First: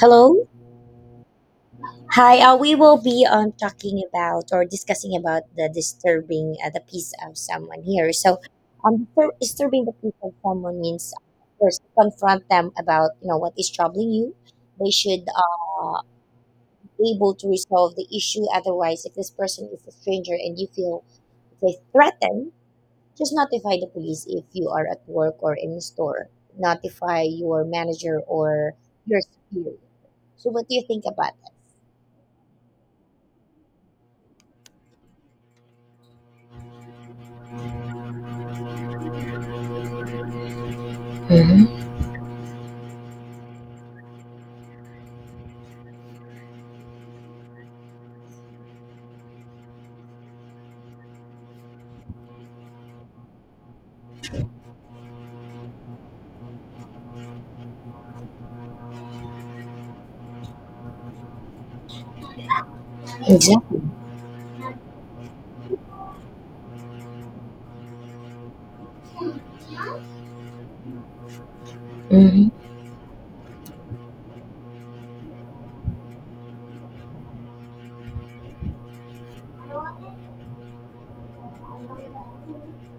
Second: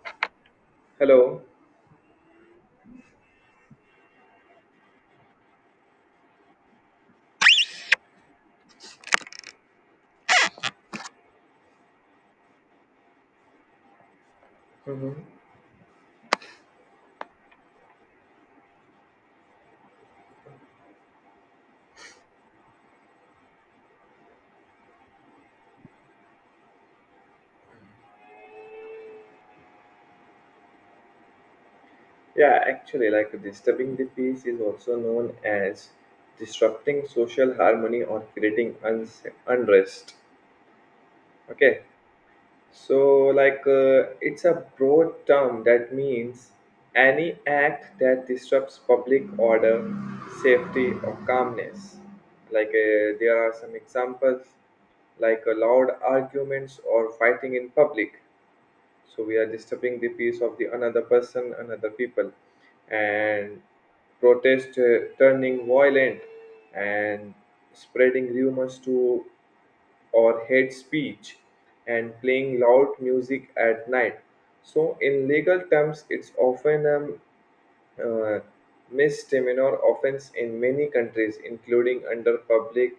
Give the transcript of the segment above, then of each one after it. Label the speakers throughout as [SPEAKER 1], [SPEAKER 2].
[SPEAKER 1] Hello.
[SPEAKER 2] Hello.
[SPEAKER 1] Hi. We will be talking about or discussing about the disturbing the peace of someone here. So, disturbing the peace of someone means first confront them about you know what is troubling you. They
[SPEAKER 2] Mhm.
[SPEAKER 1] should be able to resolve the issue. Otherwise, if this person is a stranger and you feel they threatened, just notify the police if you are at work or in the store. Notify your manager or your superior. So, what do you think about that?
[SPEAKER 2] Yeah, actually, like disturbing the peace is also known as disrupting social harmony or creating unrest. Okay,
[SPEAKER 1] Mhm.
[SPEAKER 2] so like uh, it's a broad term that means any act that disrupts public order, safety, or calmness. There are some examples loud arguments or fighting in public, so we are disturbing the peace of the another people and
[SPEAKER 1] Exactly.
[SPEAKER 2] protest turning violent, and spreading rumors to or hate speech, and playing
[SPEAKER 1] Hmm.
[SPEAKER 2] loud music at night. So in legal terms, it's often uh, misdemeanor offense in many countries, including under public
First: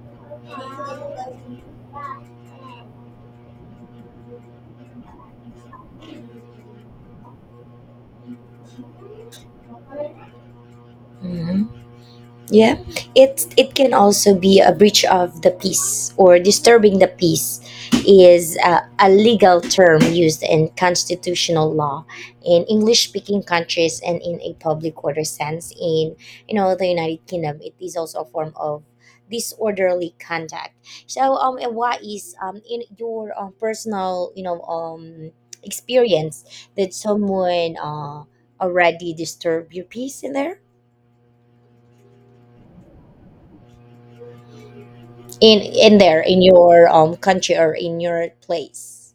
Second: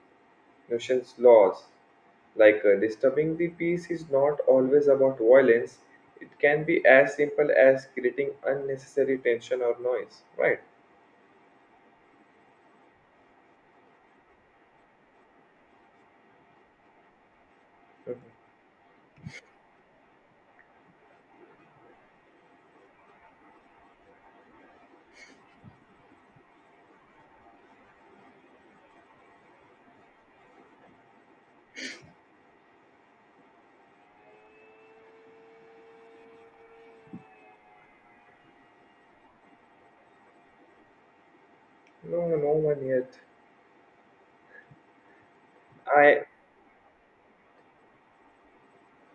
[SPEAKER 2] nuisance laws. Disturbing the peace is not always about violence. It can be as simple as creating unnecessary tension or noise, right?
[SPEAKER 1] Hmm. Yeah, it can also be a breach of the peace, or disturbing the peace
[SPEAKER 2] Mhm.
[SPEAKER 1] is a legal term used in constitutional law in English speaking countries, and in a public order sense in you know the United Kingdom it is also a form of disorderly conduct. And what is in your personal experience, did someone already disturb your peace in there?
[SPEAKER 2] No, no one yet.
[SPEAKER 1] In there,
[SPEAKER 2] I,
[SPEAKER 1] in your country or in your place?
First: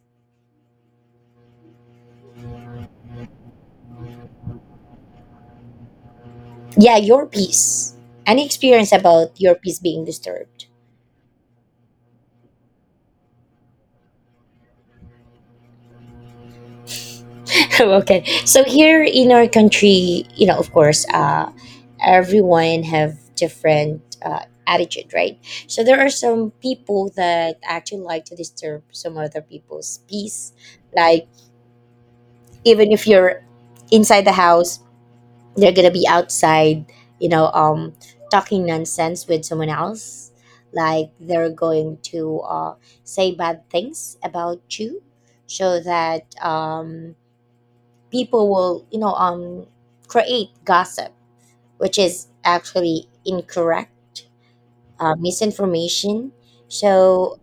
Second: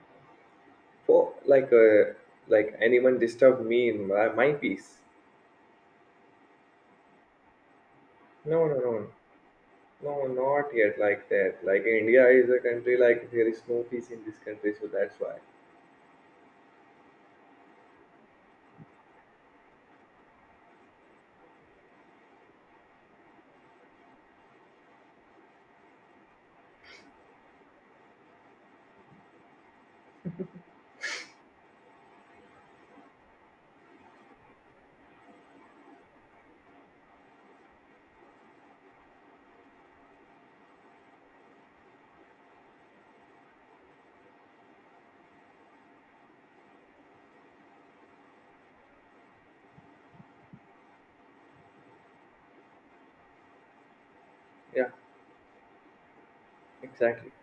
[SPEAKER 2] for like anyone disturb me in my peace.
[SPEAKER 1] Yeah, your peace. Any
[SPEAKER 2] No, no,
[SPEAKER 1] experience
[SPEAKER 2] no,
[SPEAKER 1] about your peace being
[SPEAKER 2] no,
[SPEAKER 1] disturbed?
[SPEAKER 2] not yet like that. Like India is a country, like there is no peace in this country, so that's why.
[SPEAKER 1] Okay, so here in our country, you know, of course everyone have different attitude, right? So there are some people that actually like to disturb some other people's peace, like even if you're inside the house, they're gonna be outside, you know, talking nonsense with someone else, like they're going to say bad things about you so that people will create gossip, which is actually incorrect.
[SPEAKER 2] Yeah.
[SPEAKER 1] Misinformation,
[SPEAKER 2] Exactly.
[SPEAKER 1] so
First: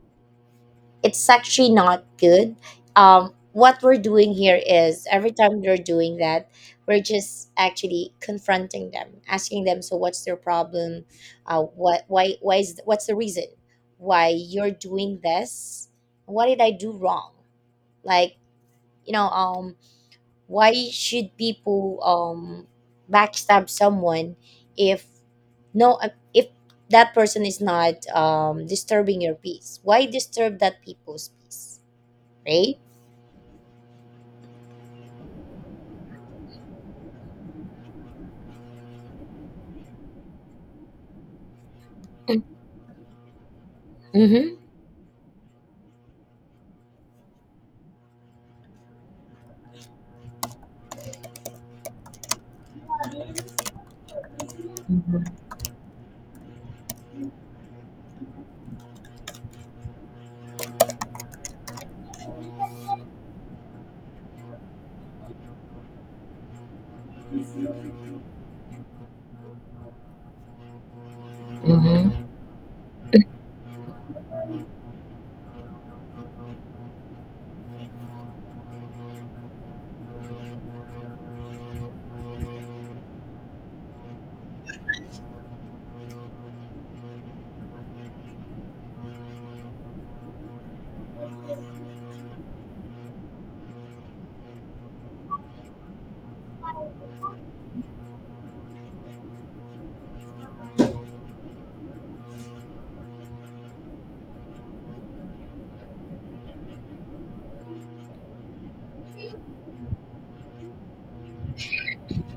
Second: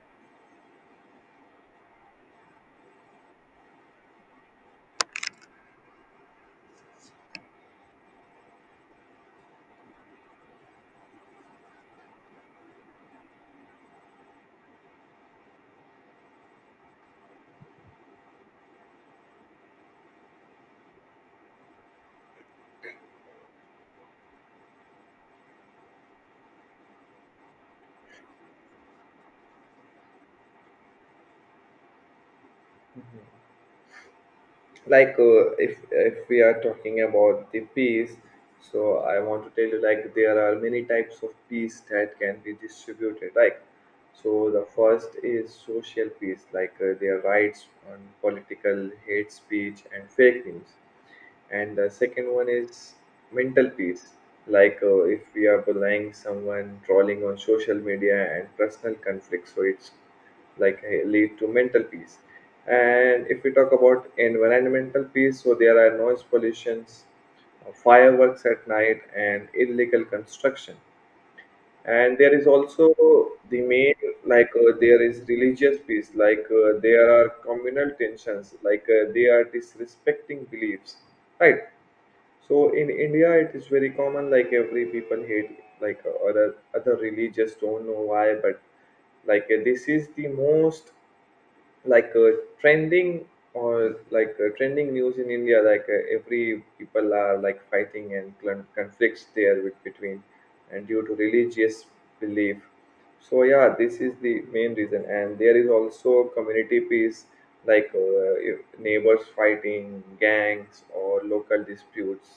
[SPEAKER 1] it's actually not good. What we're doing here is every time they're doing that, we're just actually confronting them, asking them, so what's their problem? What's the reason why you're doing this? What did I do wrong? Like, you know, um, why should people backstab someone if no, uh, if that person is not disturbing your peace? Why disturb that people's peace, right?
[SPEAKER 2] If we are talking about the peas, so I want to tell you, like there are many types of peas that can be distributed. Like, so
[SPEAKER 1] Mm-hmm.
[SPEAKER 2] the first is social peas, their rights on political hate speech and fake news. And the second one is mental peace, if we are bullying someone, trolling on social media and personal conflict, so it's lead to mental peace. And if we talk about environmental peace, so there are noise pollutions, fireworks at night and illegal construction. And
[SPEAKER 1] Mm-hmm.
[SPEAKER 2] there is also the main, there is religious peace, there are communal tensions, they are disrespecting beliefs, right? So in India, it is very common. Like every people hate, other religious. Don't know why, but this is the most, like uh, trending, or trending news in India. Every people are like fighting and conflicts there with, between, and due to religious belief. So yeah, this is the main reason, and there is also community peace, if neighbors fighting, gangs, or local disputes.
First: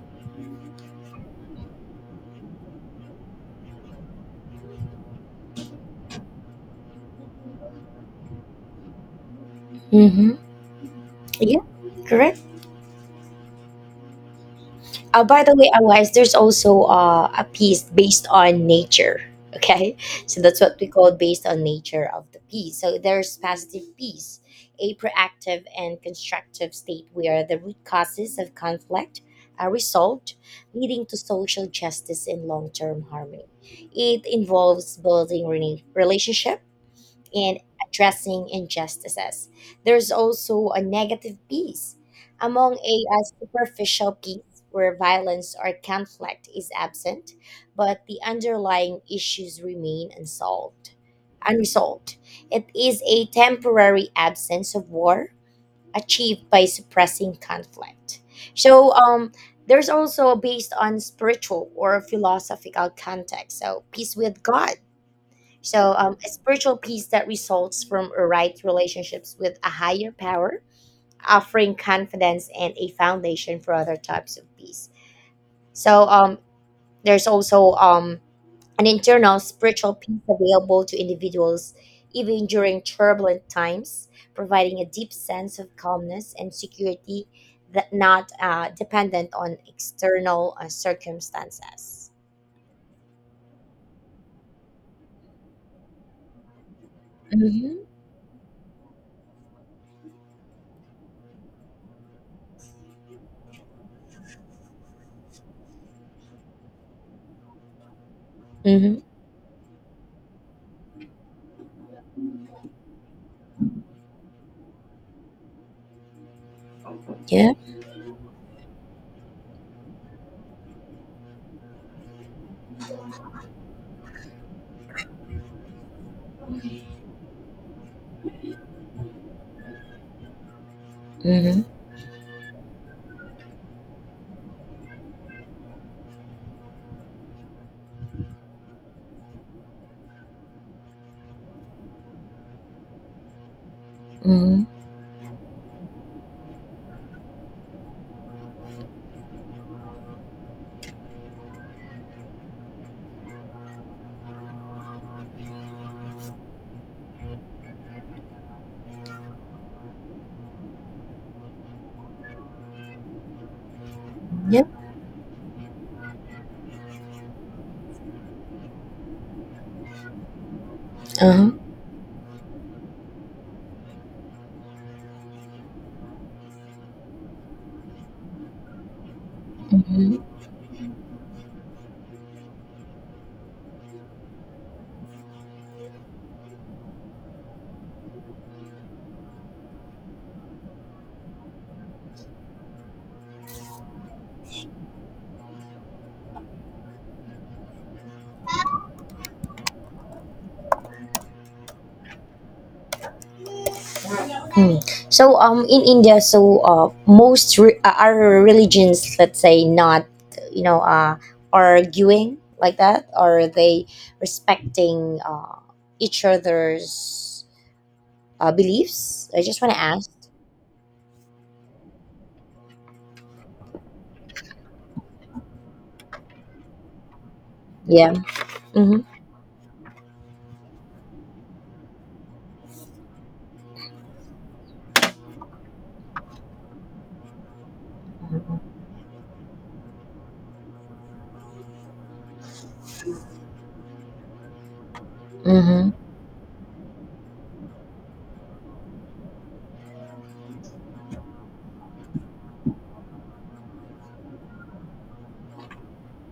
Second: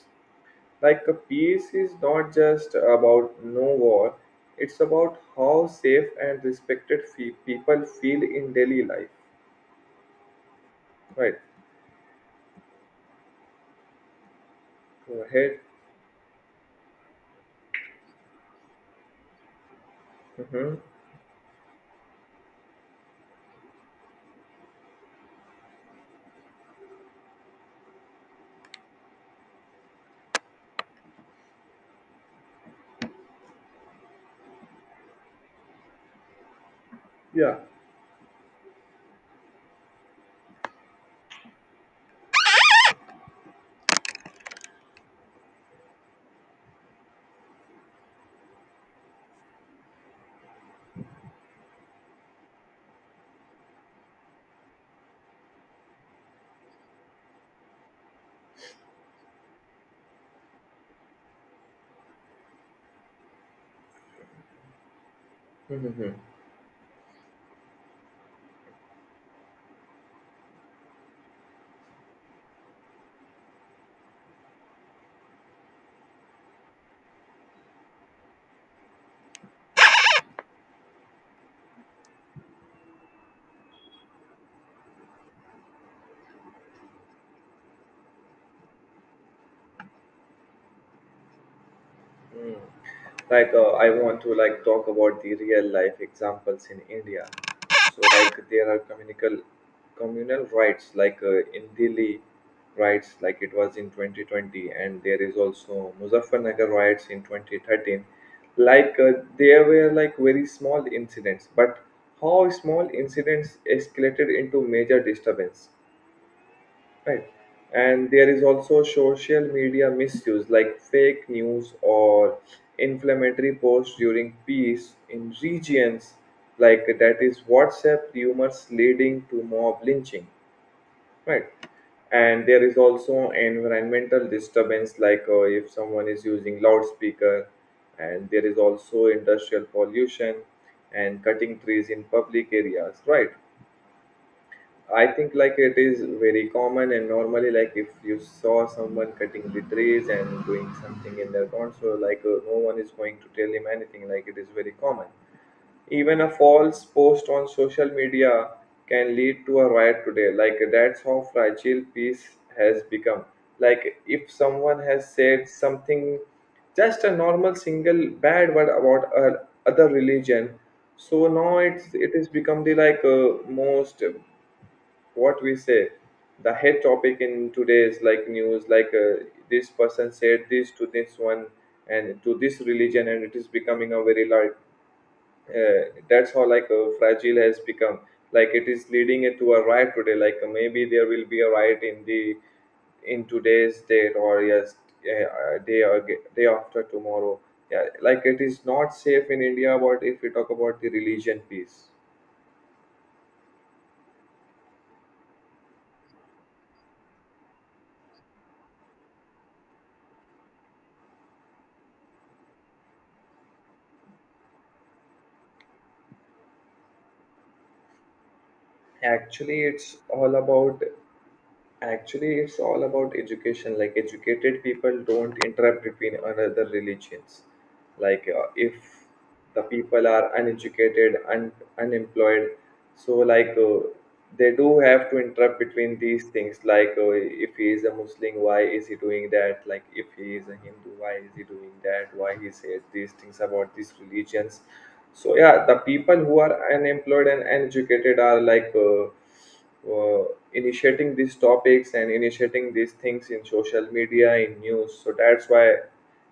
[SPEAKER 2] Like a peace is not just about no war, it's about how safe and respected people feel in daily life.
[SPEAKER 1] Mm-hmm.
[SPEAKER 2] Right.
[SPEAKER 1] Yeah, correct.
[SPEAKER 2] Go
[SPEAKER 1] By the
[SPEAKER 2] ahead.
[SPEAKER 1] way, otherwise, there's also a piece based on nature. Okay, so that's
[SPEAKER 2] Hmm.
[SPEAKER 1] what we call based on nature of the piece. So there's positive peace, a proactive and constructive state where the root causes of conflict are resolved, leading to social justice and long-term harmony. It involves building relationships
[SPEAKER 2] Yeah.
[SPEAKER 1] in addressing injustices. There's also a negative piece, among a superficial piece where violence or conflict is absent, but the underlying issues remain unsolved. Unresolved. It is a temporary absence of war achieved by suppressing conflict. So, um, there's also based on spiritual or philosophical context. So, peace with God, so,
[SPEAKER 2] Hmm.
[SPEAKER 1] a spiritual peace that results from a right relationships with a higher power, offering confidence and a foundation for other types of peace. So, um, there's also an internal spiritual peace available to individuals even during turbulent times, providing a deep sense of calmness and security that not dependent on external circumstances.
[SPEAKER 2] I want to like talk about the real life examples in India.
[SPEAKER 1] Mm-hmm.
[SPEAKER 2] So like there are communal communal rights in Delhi, riots like it was in 2020, and there is also Muzaffarnagar riots in 2013.
[SPEAKER 1] Mm-hmm.
[SPEAKER 2] like uh, there were like very small incidents, but how small incidents escalated into major disturbance, right?
[SPEAKER 1] Yeah.
[SPEAKER 2] And there is also social media misuse, like fake news or inflammatory posts during peace in regions, like that is WhatsApp rumors leading to mob lynching,
[SPEAKER 1] Mm-hmm.
[SPEAKER 2] right? And there is also environmental disturbance, if someone is using loudspeaker, and there is also industrial pollution and cutting trees in public areas, right?
[SPEAKER 1] Mm-hmm.
[SPEAKER 2] I think like it is very common, and normally, like if you saw someone cutting the trees and doing something in their lawn, so no one is going to tell him anything. Like it is very common. Even a false post on social media can lead to a riot today. Like that's how fragile peace has become. Like if
[SPEAKER 1] Yep.
[SPEAKER 2] someone has said something, just a normal single bad word about other religion, so
[SPEAKER 1] Uh-huh.
[SPEAKER 2] now it has become the most, what we say, the head topic in today's like news, this person
[SPEAKER 1] Mm-hmm.
[SPEAKER 2] said this to this one and to this religion, and it is becoming a very large, that's how fragile has become. Like it is leading it to a riot today, maybe there will be a riot in the, in today's date, or yes, day or day after tomorrow. Yeah, like it is not safe in India. But if we talk about the religion piece,
[SPEAKER 1] Hmm. So in India, so are religions, let's say, not you know uh arguing like that? Are they respecting each other's beliefs? I
[SPEAKER 2] actually
[SPEAKER 1] just want to
[SPEAKER 2] it's
[SPEAKER 1] ask.
[SPEAKER 2] all about actually, it's all about education. Like educated people don't interrupt between another religions.
[SPEAKER 1] Yeah.
[SPEAKER 2] If
[SPEAKER 1] Mm-hmm.
[SPEAKER 2] the people are uneducated and unemployed, so they do have to interrupt between these things. If he is a Muslim, why is he doing that? Like if he is a Hindu, why is he doing that? Why he says these things about these religions? So yeah, the
[SPEAKER 1] Mm-hmm.
[SPEAKER 2] people who are unemployed and uneducated are like. Uh, initiating these topics and initiating these things in social media, in news, so that's why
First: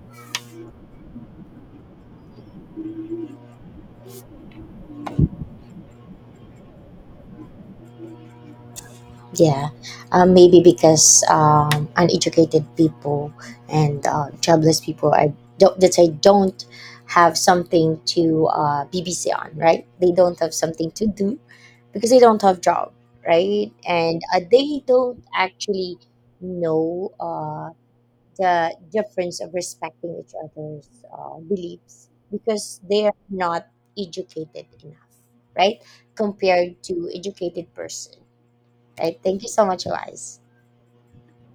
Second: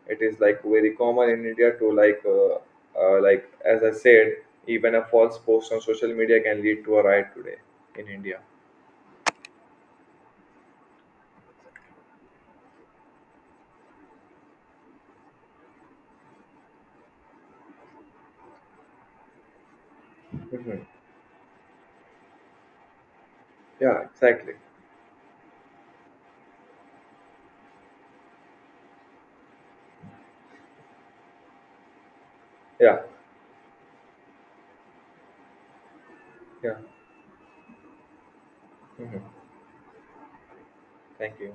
[SPEAKER 2] it is like very common in India to like, as I said, even a false post on social media can lead to a riot today in India.
[SPEAKER 1] Yeah. Maybe because uneducated people and jobless people are don't, that I don't have something to BBC on, right? They don't have
[SPEAKER 2] Mhm.
[SPEAKER 1] something to do because they don't have job, right?
[SPEAKER 2] Yeah,
[SPEAKER 1] And
[SPEAKER 2] exactly.
[SPEAKER 1] they don't actually know the difference of respecting each other's beliefs because
[SPEAKER 2] Yeah.
[SPEAKER 1] they are not educated enough, right,
[SPEAKER 2] Yeah.
[SPEAKER 1] compared to educated person. Right.
[SPEAKER 2] Mhm.
[SPEAKER 1] Thank you so much, Elias.
[SPEAKER 2] Thank you.